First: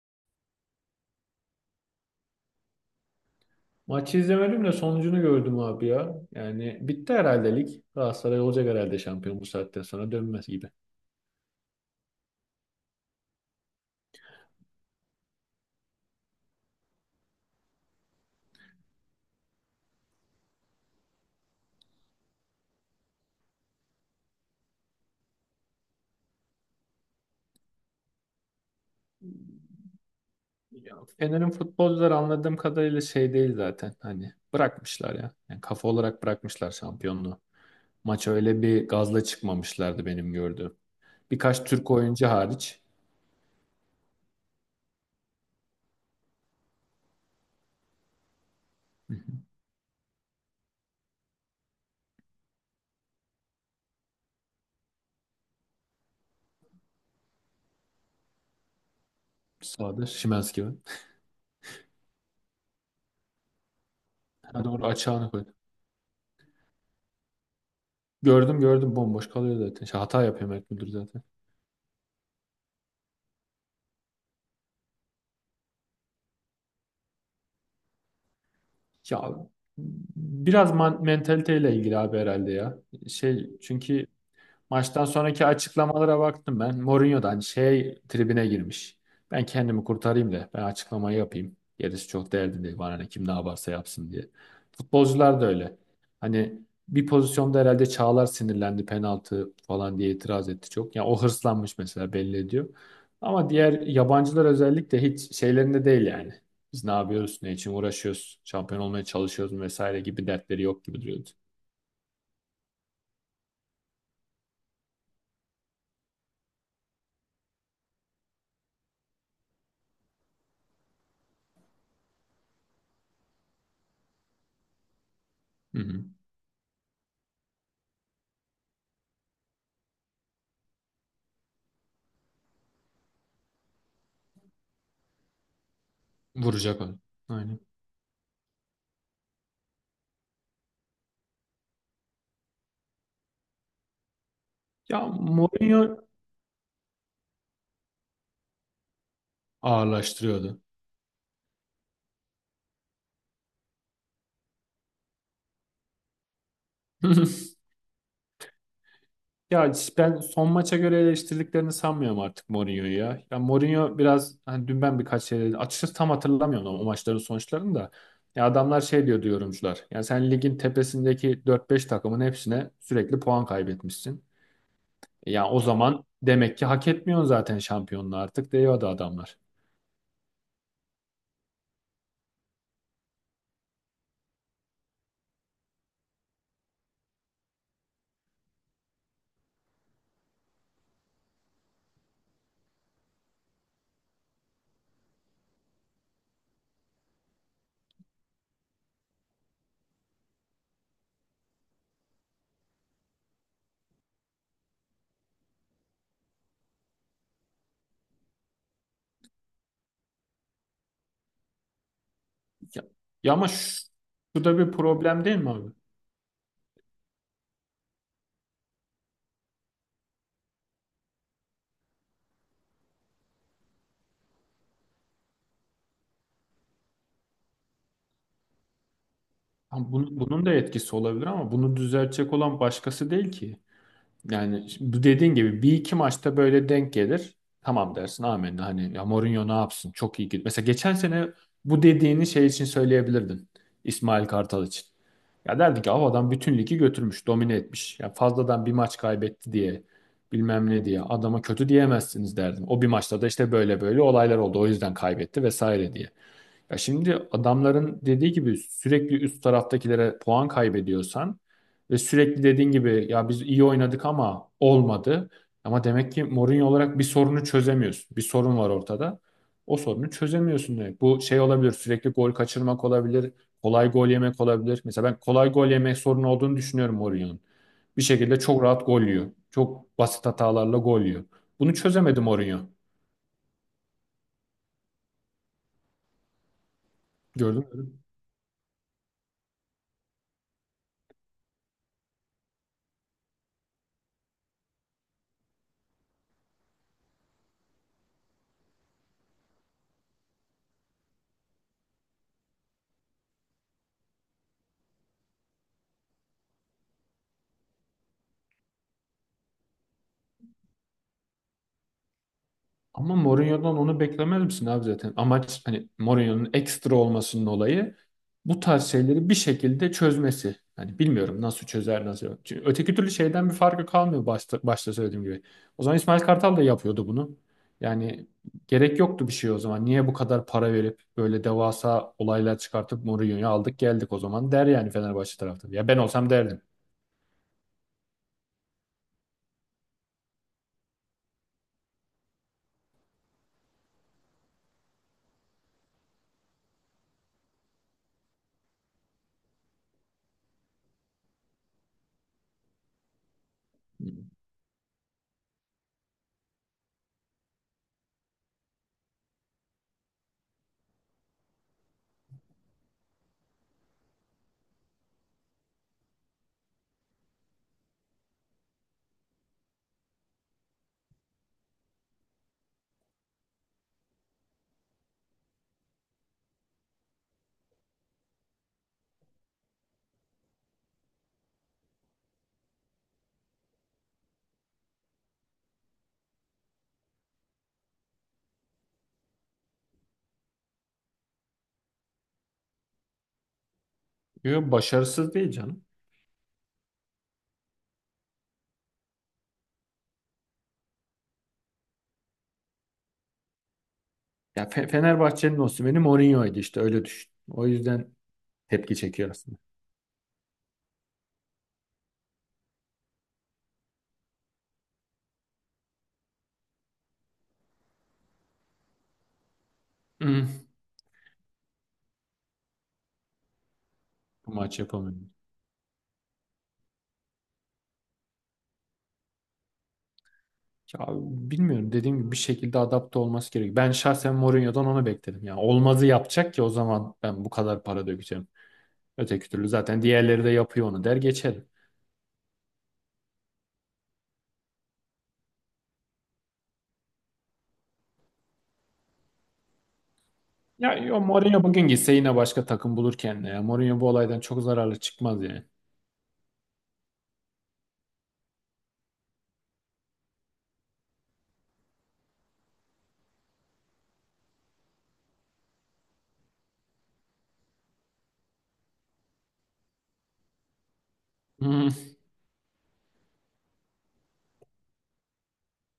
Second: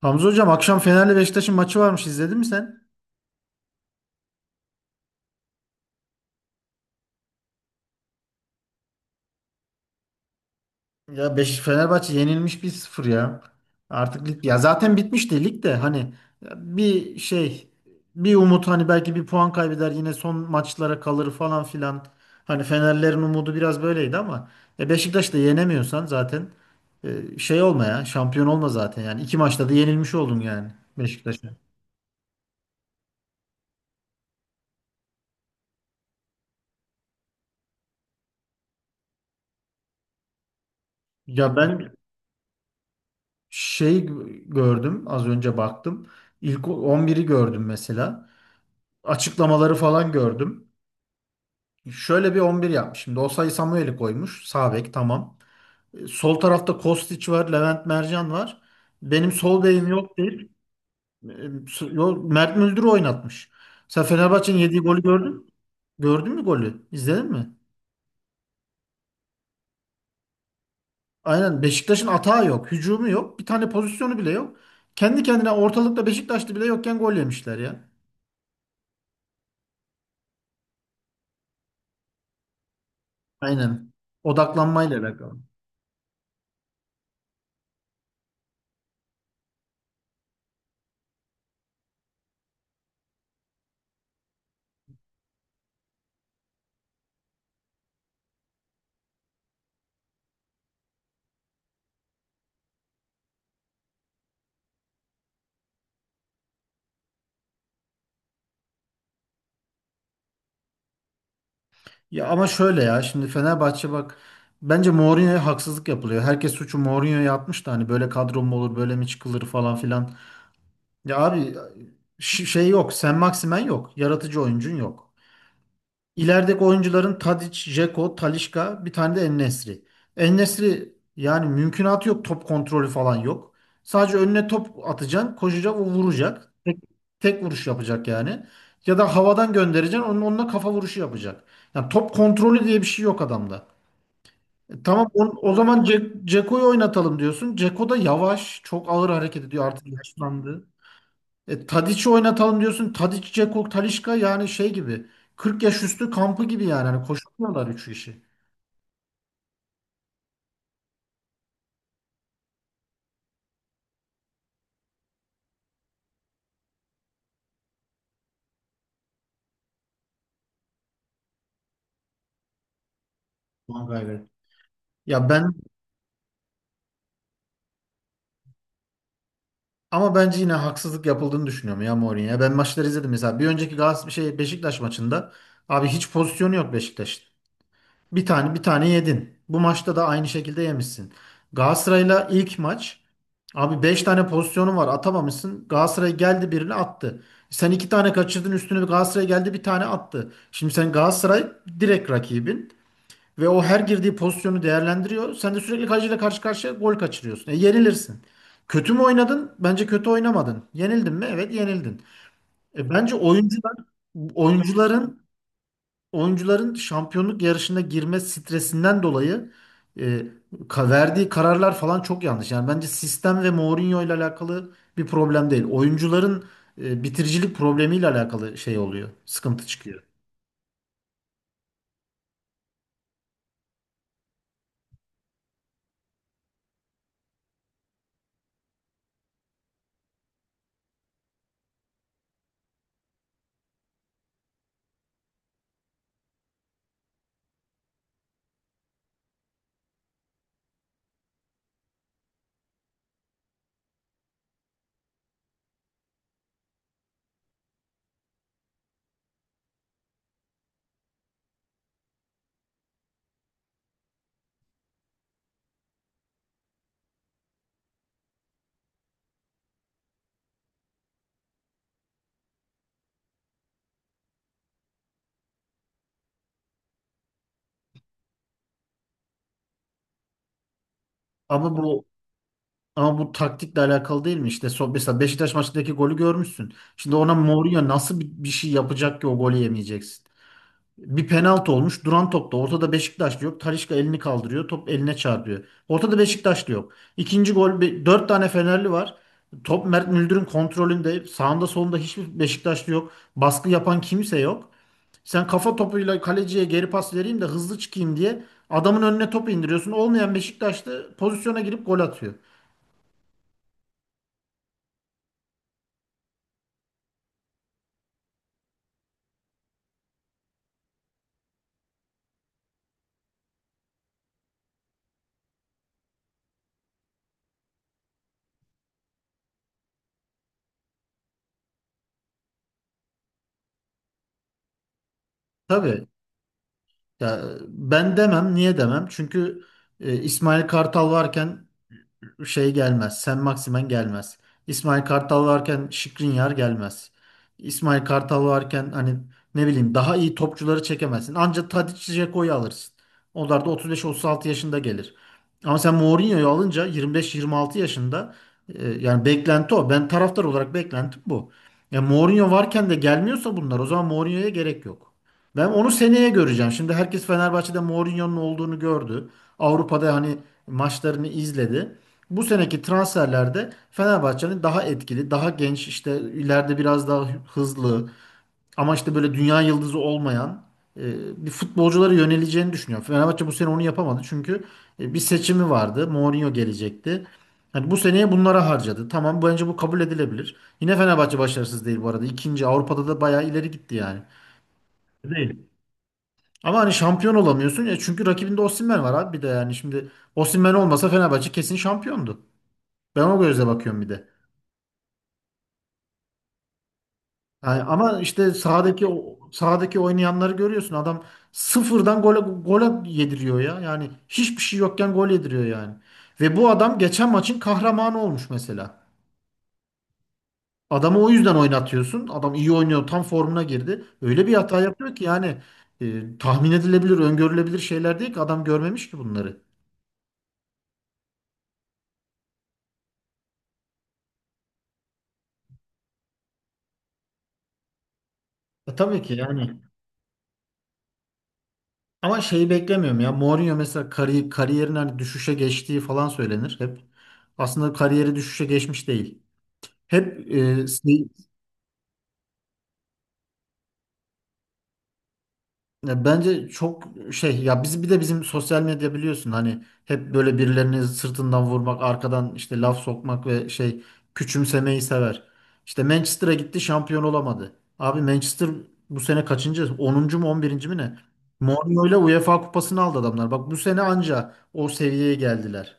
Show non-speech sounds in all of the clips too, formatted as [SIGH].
Hamza hocam akşam Fener'le Beşiktaş'ın maçı varmış, izledin mi sen? Maçı izlemedim de sonucunu gördüm abi ya. Yani bitti herhalde lig. Galatasaray olacak herhalde şampiyon bu saatten sonra dönmez gibi. Ya, Fenerbahçe yenilmiş 1-0 ya. Artık lig, ya zaten bitmişti lig de hani, ya, bir şey, bir umut, hani belki bir puan kaybeder, yine son maçlara kalır falan filan. Hani Fenerlerin umudu biraz böyleydi ama Beşiktaş'ı da yenemiyorsan zaten, olma ya, şampiyon olma zaten, yani iki maçta da yenilmiş oldun yani. Ya, Fener'in Beşiktaş'a. futbolcuları anladığım kadarıyla şey değil zaten. Hani bırakmışlar ya. Yani kafa olarak bırakmışlar şampiyonluğu. Maça öyle bir gazla çıkmamışlardı benim gördüğüm. Ya Birkaç Türk ben oyuncu hariç. şey gördüm, az önce baktım. İlk 11'i gördüm mesela. Hı, Açıklamaları falan gördüm. Şöyle bir 11 yapmış. Şimdi Osayi Samuel'i koymuş. Sağ bek tamam. Sol tarafta Kostić var, Levent Mercan var. Benim sol bekim sağda yok deyip Şimanski var. e, Mert Müldür'ü oynatmış. Sen Fenerbahçe'nin Ha yediği doğru golü gördün açığını mü? koydu. Gördün mü golü? İzledin mi? Gördüm gördüm bomboş kalıyor zaten. Şey, hata yapıyor Mert Müldür zaten. Aynen, Beşiktaş'ın atağı yok, hücumu yok, bir tane pozisyonu bile yok. Kendi kendine ortalıkta Beşiktaşlı bile yokken gol yemişler ya. Ya biraz mentaliteyle ilgili abi herhalde ya. Şey Aynen. çünkü Odaklanmayla maçtan alakalı. sonraki açıklamalara baktım ben. Mourinho'dan şey tribine girmiş. Ben kendimi kurtarayım da ben açıklamayı yapayım. Gerisi çok derdim değil, bana ne kim ne yaparsa yapsın diye. Futbolcular da öyle. Hani bir pozisyonda herhalde Çağlar sinirlendi penaltı falan diye itiraz etti çok. Yani o hırslanmış mesela, belli ediyor. Ama diğer yabancılar özellikle hiç şeylerinde değil yani. Biz ne yapıyoruz, ne için uğraşıyoruz, şampiyon olmaya çalışıyoruz vesaire gibi dertleri yok gibi duruyordu. Ya ama şöyle ya, şimdi Fenerbahçe bak, bence Mourinho'ya haksızlık yapılıyor. Herkes suçu Mourinho'ya yapmış da, hani böyle kadro mu olur, böyle mi çıkılır falan filan. Ya abi, şey yok, Sen Maximen yok. Yaratıcı oyuncun yok. Hı hı. İlerideki oyuncuların Tadic, Dzeko, Talisca, bir tane de En-Nesyri. En-Nesyri yani mümkünatı yok, top kontrolü falan yok. Sadece önüne top atacaksın, koşacak, o vuracak. Vuracak onu. Tek Aynen. vuruş yapacak yani. Ya da havadan göndereceksin, onunla kafa vuruşu yapacak. Yani top kontrolü diye bir şey yok adamda. Ya Tamam, o Mourinho zaman Ceko'yu oynatalım diyorsun. Ceko da yavaş, çok ağır hareket ediyor, artık ağırlaştırıyordu. yaşlandı. Tadic'i oynatalım diyorsun. Tadic, Ceko, Talisca, yani şey gibi. 40 yaş üstü kampı gibi yani. Hani [LAUGHS] koşamıyorlar üç kişi. Ya ben son maça göre eleştirdiklerini sanmıyorum artık Mourinho'yu ya. Ya Mourinho biraz hani dün ben birkaç şey açıkçası tam hatırlamıyorum ama o maçların sonuçlarını da. Ya adamlar şey diyor yorumcular. Ya sen ligin tepesindeki dört beş takımın hepsine sürekli puan Mangayver. kaybetmişsin. Ya Ya o zaman demek ki hak etmiyorsun zaten şampiyonluğu artık diyordu adamlar. ama bence yine haksızlık yapıldığını düşünüyorum ya Mourinho'ya. Ben maçları izledim mesela. Bir önceki Galatasaray Beşiktaş maçında, abi hiç pozisyonu yok Beşiktaş. Bir tane, bir tane yedin. Bu maçta da aynı şekilde yemişsin. Galatasaray'la ilk maç, abi 5 tane pozisyonun var, atamamışsın. Galatasaray geldi, birini attı. Sen 2 tane kaçırdın, üstüne bir Galatasaray geldi, bir tane attı. Şimdi sen Galatasaray direkt rakibin ve o her girdiği pozisyonu değerlendiriyor. Sen de sürekli kaleciyle karşı karşıya gol kaçırıyorsun. E yenilirsin. Kötü mü oynadın? Bence kötü oynamadın. Yenildin mi? Evet, yenildin. Ya, E bence ya ama oyuncular, şu, şu da bir oyuncuların problem değil mi abi? oyuncuların şampiyonluk yarışına girme stresinden dolayı, e, verdiği kararlar falan çok yanlış. Yani bence sistem ve Mourinho ile alakalı bir problem değil. Oyuncuların bitiricilik problemiyle alakalı şey oluyor. Sıkıntı Ha, çıkıyor. bunun da etkisi olabilir ama bunu düzeltecek olan başkası değil ki. Yani şimdi bu dediğin gibi bir iki maçta böyle denk gelir. Tamam dersin, amenna, hani ya Mourinho ne yapsın, çok iyi gidiyor. Mesela geçen sene bu dediğini şey için söyleyebilirdin. İsmail Kartal için. Ya derdi ki "Av bütün ligi götürmüş, domine etmiş. Ya fazladan bir maç kaybetti diye bilmem ne diye adama kötü diyemezsiniz" derdim. O bir maçta da işte böyle böyle olaylar oldu. O yüzden kaybetti vesaire diye. Ya şimdi adamların dediği gibi sürekli üst taraftakilere puan kaybediyorsan ve sürekli dediğin gibi ya biz iyi oynadık ama olmadı. Ama demek ki Mourinho olarak bir sorunu çözemiyorsun. Bir sorun var ortada. O sorunu çözemiyorsun demek. Bu şey olabilir, sürekli gol kaçırmak olabilir, kolay gol yemek olabilir. Mesela ben kolay gol yemek sorunu olduğunu düşünüyorum Mourinho'nun. Bir şekilde çok rahat gol yiyor. Çok basit hatalarla gol yiyor. Bunu Ama bu çözemedi Mourinho. ama bu taktikle alakalı değil mi? İşte, mesela Beşiktaş maçındaki golü görmüşsün. Şimdi ona Gördün Mourinho mü? nasıl bir şey yapacak ki o golü yemeyeceksin? Bir penaltı olmuş. Duran topta. Ortada Beşiktaşlı yok. Talisca elini kaldırıyor. Top eline çarpıyor. Ortada Beşiktaşlı yok. İkinci gol. Dört tane Fenerli var. Top Mert Müldür'ün kontrolünde. Sağında solunda hiçbir Beşiktaşlı yok. Baskı yapan kimse yok. Sen kafa topuyla kaleciye geri pas vereyim de hızlı çıkayım diye adamın önüne topu indiriyorsun. Olmayan Beşiktaşlı pozisyona girip gol atıyor. Ama Mourinho'dan onu beklemez misin abi zaten? Amaç hani Mourinho'nun ekstra olmasının olayı bu tarz şeyleri bir şekilde çözmesi. Hani bilmiyorum, nasıl çözer nasıl yok. Çünkü öteki türlü şeyden bir farkı kalmıyor, başta söylediğim gibi. O zaman İsmail Kartal da yapıyordu bunu. Yani gerek yoktu bir şey o zaman. Niye bu kadar para verip böyle devasa olaylar çıkartıp Mourinho'yu aldık geldik o zaman der yani Fenerbahçe taraftarı. Ya ben Tabii. olsam derdim. Ya ben demem. Niye demem? Çünkü İsmail Kartal varken şey gelmez. Sen Maximen gelmez. İsmail Kartal varken Skriniar gelmez. İsmail Kartal varken hani, ne bileyim, daha iyi topçuları çekemezsin. Ancak Tadic, Dzeko'yu alırsın. Onlar da 35-36 yaşında gelir. Ama sen Mourinho'yu alınca 25-26 yaşında, yani beklenti o. Ben taraftar olarak beklentim bu. Ya Mourinho varken de gelmiyorsa bunlar, o zaman Mourinho'ya gerek yok. Ben onu seneye göreceğim. Şimdi herkes Fenerbahçe'de Mourinho'nun olduğunu gördü. Avrupa'da hani maçlarını izledi, bu seneki transferlerde Fenerbahçe'nin daha etkili, daha genç, işte ileride biraz daha hızlı, ama işte böyle dünya yıldızı olmayan, bir futbolculara yöneleceğini düşünüyorum. Fenerbahçe bu sene onu yapamadı çünkü bir seçimi vardı. Mourinho gelecekti. Hani bu seneye bunlara harcadı. Tamam, bence bu kabul edilebilir. Yine Fenerbahçe başarısız değil bu arada. İkinci, Avrupa'da da bayağı ileri gitti yani. Yo, başarısız değil Değil. canım. Ama hani şampiyon olamıyorsun ya, çünkü rakibinde Osimhen var abi, bir de yani, şimdi Osimhen olmasa Fenerbahçe kesin şampiyondu. Ben o gözle bakıyorum bir de. Ya Fenerbahçe'nin Osimhen'i Mourinho'ydu işte, öyle düşün. O Yani yüzden ama işte tepki çekiyor aslında. sahadaki oynayanları görüyorsun. Adam sıfırdan gole gole yediriyor ya. Yani hiçbir şey yokken gol yediriyor yani. Ve bu adam geçen maçın kahramanı olmuş mesela. Hmm. Adamı o yüzden oynatıyorsun. Adam iyi oynuyor, tam formuna girdi. Öyle bir Bu maç hata yapıyor ki yapamıyor. yani, tahmin edilebilir, öngörülebilir şeyler değil ki, adam görmemiş ki bunları. Ya bilmiyorum, dediğim gibi bir şekilde adapte olması gerekiyor. Ben şahsen Mourinho'dan onu bekledim. Yani olmazı yapacak ki o zaman ben bu kadar para dökeceğim. Tabii ki Öteki türlü yani. zaten diğerleri de yapıyor onu der geçerim. Ama şeyi beklemiyorum ya. Mourinho mesela kariyerin hani düşüşe geçtiği falan söylenir hep. Aslında kariyeri düşüşe geçmiş değil. Hep e, Ya yo, şey- Mourinho bugün gitse yine başka takım bulur kendine. Ya. Mourinho bu olaydan çok zararlı çıkmaz yani. Ya bence çok şey ya, biz bir de, bizim sosyal medya biliyorsun, hani hep böyle birilerini sırtından vurmak, arkadan işte laf sokmak ve küçümsemeyi sever. İşte Manchester'a gitti, şampiyon olamadı. Abi Manchester bu sene kaçıncı? 10. mu, 11. mi ne? Hmm. Mourinho ile UEFA kupasını aldı adamlar. Bak, bu sene anca o seviyeye geldiler.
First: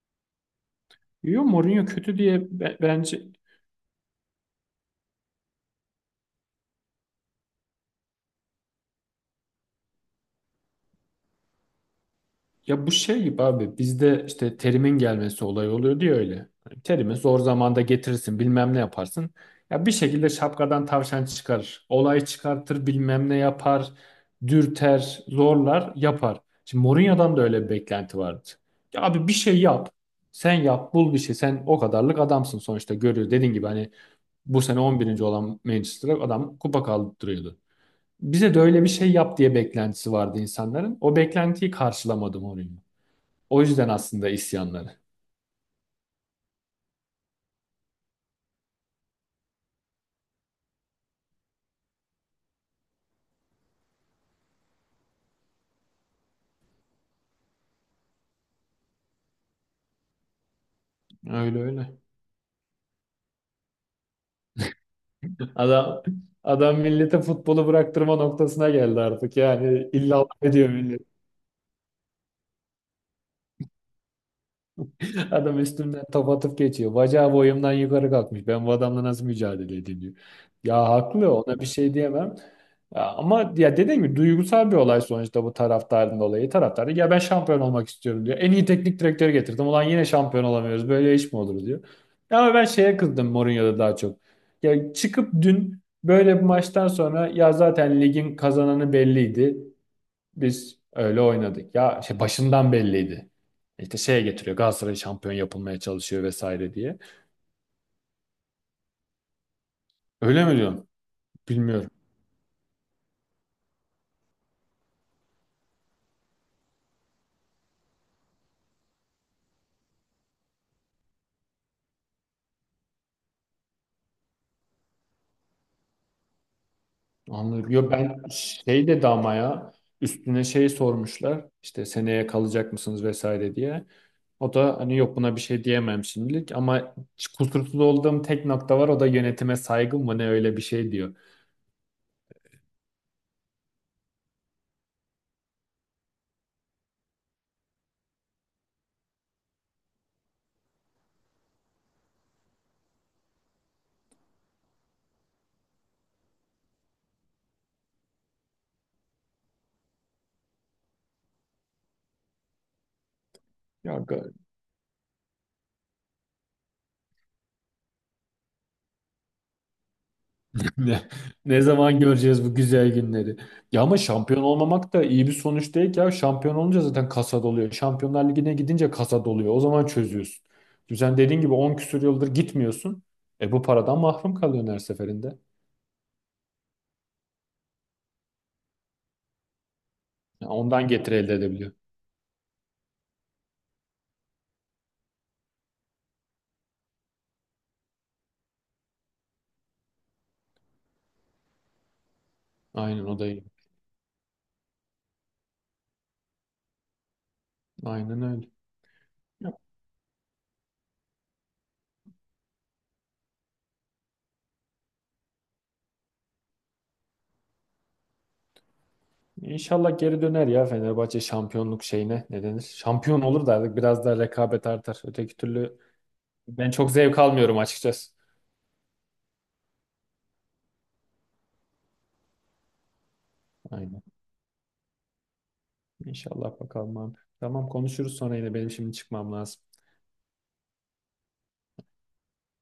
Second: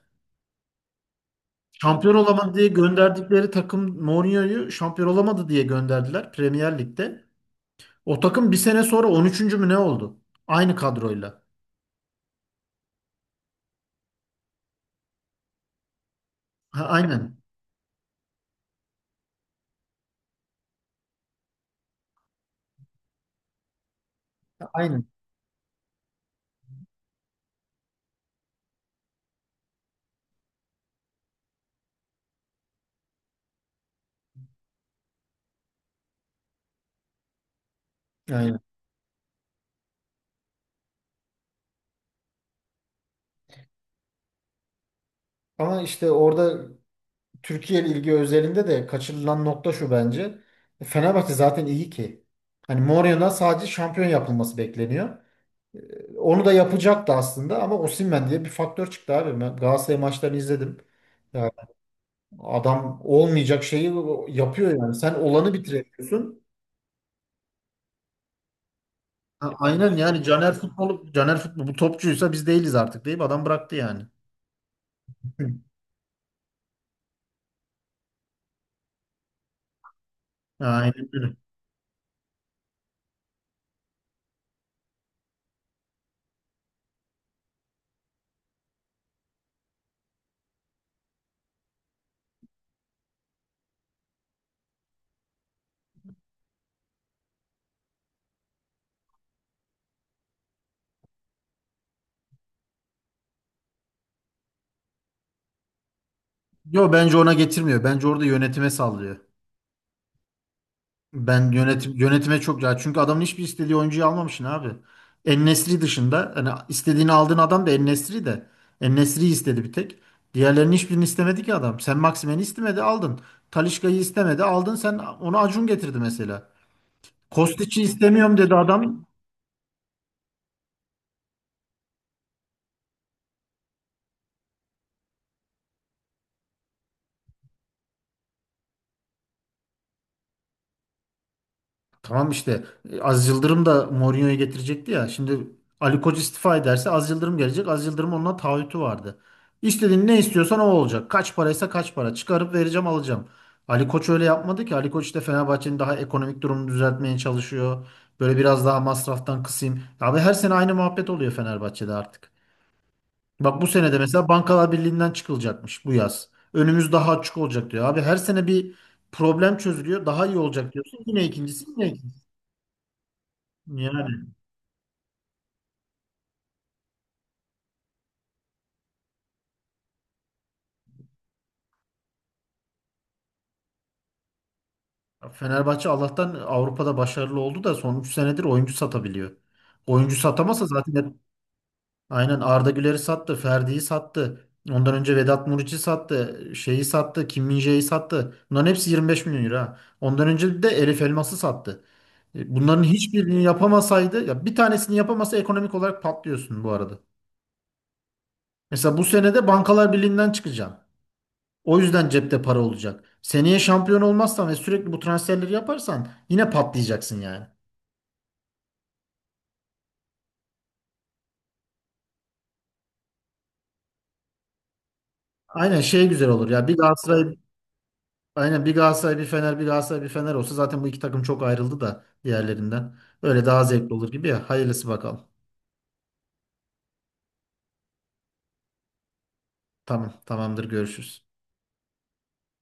Yo Mourinho Şampiyon kötü diye olamadı diye bence gönderdikleri takım, Mourinho'yu şampiyon olamadı diye gönderdiler Premier Lig'de. O takım bir sene sonra 13. mü ne oldu? Aynı kadroyla. ya bu şey gibi abi, bizde işte Terim'in gelmesi olayı oluyor diye öyle. Hani Ha, Terim'i aynen. zor zamanda getirirsin bilmem ne yaparsın. Ya bir şekilde şapkadan tavşan çıkarır. Olay çıkartır bilmem ne yapar. Aynen. Dürter, zorlar, yapar. Şimdi Mourinho'dan da öyle bir beklenti vardı. Ya abi bir şey yap. Sen yap, bul bir şey. Sen o kadarlık adamsın sonuçta, görüyor. Dediğin gibi hani bu sene 11. olan Manchester'a adam kupa kaldırıyordu. Bize Aynen. de öyle bir şey yap diye beklentisi vardı insanların. O beklentiyi karşılamadı Mourinho. O yüzden aslında isyanları. Ama işte orada Türkiye ilgi özelinde de kaçırılan nokta şu bence. Fenerbahçe zaten iyi ki. Hani Mourinho'dan sadece şampiyon yapılması bekleniyor. Onu da yapacaktı aslında, ama Osimhen diye bir faktör çıktı abi. Ben Galatasaray maçlarını izledim. Ya Öyle öyle. adam olmayacak şeyi yapıyor yani. Sen olanı Adam bitiriyorsun. adam millete futbolu bıraktırma noktasına geldi artık. Ha, Yani aynen yani. illa ediyor millet. Caner, futbol bu topçuysa biz değiliz artık, deyip adam bıraktı yani. Hı. Adam üstümden top atıp geçiyor. Bacağı boyumdan yukarı kalkmış. Ben bu adamla nasıl mücadele edeyim diyor. Ya Aynen haklı, öyle. ona bir şey diyemem. Ya, ama ya dediğim gibi duygusal bir olay sonuçta bu, taraftarın dolayı. Taraftar da, ya ben şampiyon olmak istiyorum diyor. En iyi teknik direktörü getirdim. Ulan yine şampiyon olamıyoruz. Böyle iş mi olur diyor. Ya, ama ben şeye kızdım Mourinho'da daha çok. Ya çıkıp dün böyle bir maçtan sonra ya zaten ligin kazananı belliydi. Biz öyle oynadık. Ya şey başından belliydi. İşte şeye getiriyor. Galatasaray şampiyon yapılmaya çalışıyor vesaire Yo, diye. bence ona getirmiyor. Bence orada yönetime sallıyor. Öyle mi diyorsun? Ben Bilmiyorum. yönetime çok ya, çünkü adamın hiçbir istediği oyuncuyu almamışsın abi. En-Nesyri dışında hani istediğini aldığın adam da En-Nesyri de. En-Nesyri'yi istedi bir tek. Diğerlerinin hiçbirini istemedi ki adam. Sen Maximen'i istemedi, aldın. Talisca'yı istemedi, aldın; sen onu Acun getirdi mesela. Anladım. Kostiç'i Yo ben istemiyorum dedi şey adam. dedi ama ya üstüne şey sormuşlar. İşte seneye kalacak mısınız vesaire diye. O da hani yok, buna bir şey diyemem şimdilik ama kusursuz olduğum tek nokta var. O da yönetime saygım mı ne, öyle bir şey diyor. Tamam işte, Aziz Yıldırım da Mourinho'yu getirecekti ya. Şimdi Ali Koç istifa ederse Aziz Yıldırım gelecek. Aziz Yıldırım onunla taahhütü vardı. İstediğin, ne istiyorsan o olacak. Kaç paraysa kaç para. Çıkarıp vereceğim, alacağım. Ali Koç öyle yapmadı ki. Ali Koç işte Fenerbahçe'nin daha ekonomik durumunu düzeltmeye çalışıyor. Böyle biraz daha masraftan kısayım. Abi, her sene aynı muhabbet oluyor Fenerbahçe'de artık. Bak, bu sene Ya de mesela Bankalar Birliği'nden çıkılacakmış bu yaz. Önümüz daha açık olacak diyor. Abi her sene bir problem çözülüyor. Daha iyi olacak diyorsun. Ne, Yine ne ikincisi, yine zaman ikincisi. göreceğiz bu güzel günleri? Ya ama Yani şampiyon olmamak da iyi bir sonuç değil ki ya. Şampiyon olunca zaten kasa doluyor. Şampiyonlar Ligi'ne gidince kasa doluyor. O zaman çözüyorsun. Şimdi sen dediğin gibi 10 küsur yıldır gitmiyorsun. E bu paradan mahrum kalıyorsun her seferinde. Fenerbahçe Allah'tan Avrupa'da başarılı oldu da son 3 senedir oyuncu satabiliyor. Oyuncu Ya satamasa ondan zaten getiri elde edebiliyor. aynen, Arda Güler'i sattı, Ferdi'yi sattı. Ondan önce Vedat Muriç'i sattı, şeyi sattı, Kim Min-jae'yi sattı. Bunların hepsi 25 milyon euro. Ha. Ondan önce de Elif Elmas'ı sattı. Bunların Aynen o da hiçbirini iyi. yapamasaydı, ya bir tanesini yapamasa, ekonomik olarak patlıyorsun bu arada. Aynen öyle. Mesela bu sene de Ya, Bankalar Birliği'nden çıkacaksın. O yüzden cepte para olacak. Seneye şampiyon olmazsan ve sürekli bu transferleri yaparsan yine patlayacaksın yani. İnşallah geri döner ya Fenerbahçe şampiyonluk şeyine, ne denir? Şampiyon olur da artık biraz daha rekabet artar. Öteki türlü Aynen, güzel olur ya. ben Bir çok zevk Galatasaray almıyorum açıkçası. Aynen, bir Galatasaray bir Fener, bir Galatasaray bir Fener olsa, zaten bu iki takım çok ayrıldı da diğerlerinden. Öyle daha zevkli Aynen. olur gibi ya. Hayırlısı bakalım. İnşallah bakalım abi. Tamam, konuşuruz sonra yine, benim şimdi çıkmam lazım. Tamam, tamamdır, görüşürüz.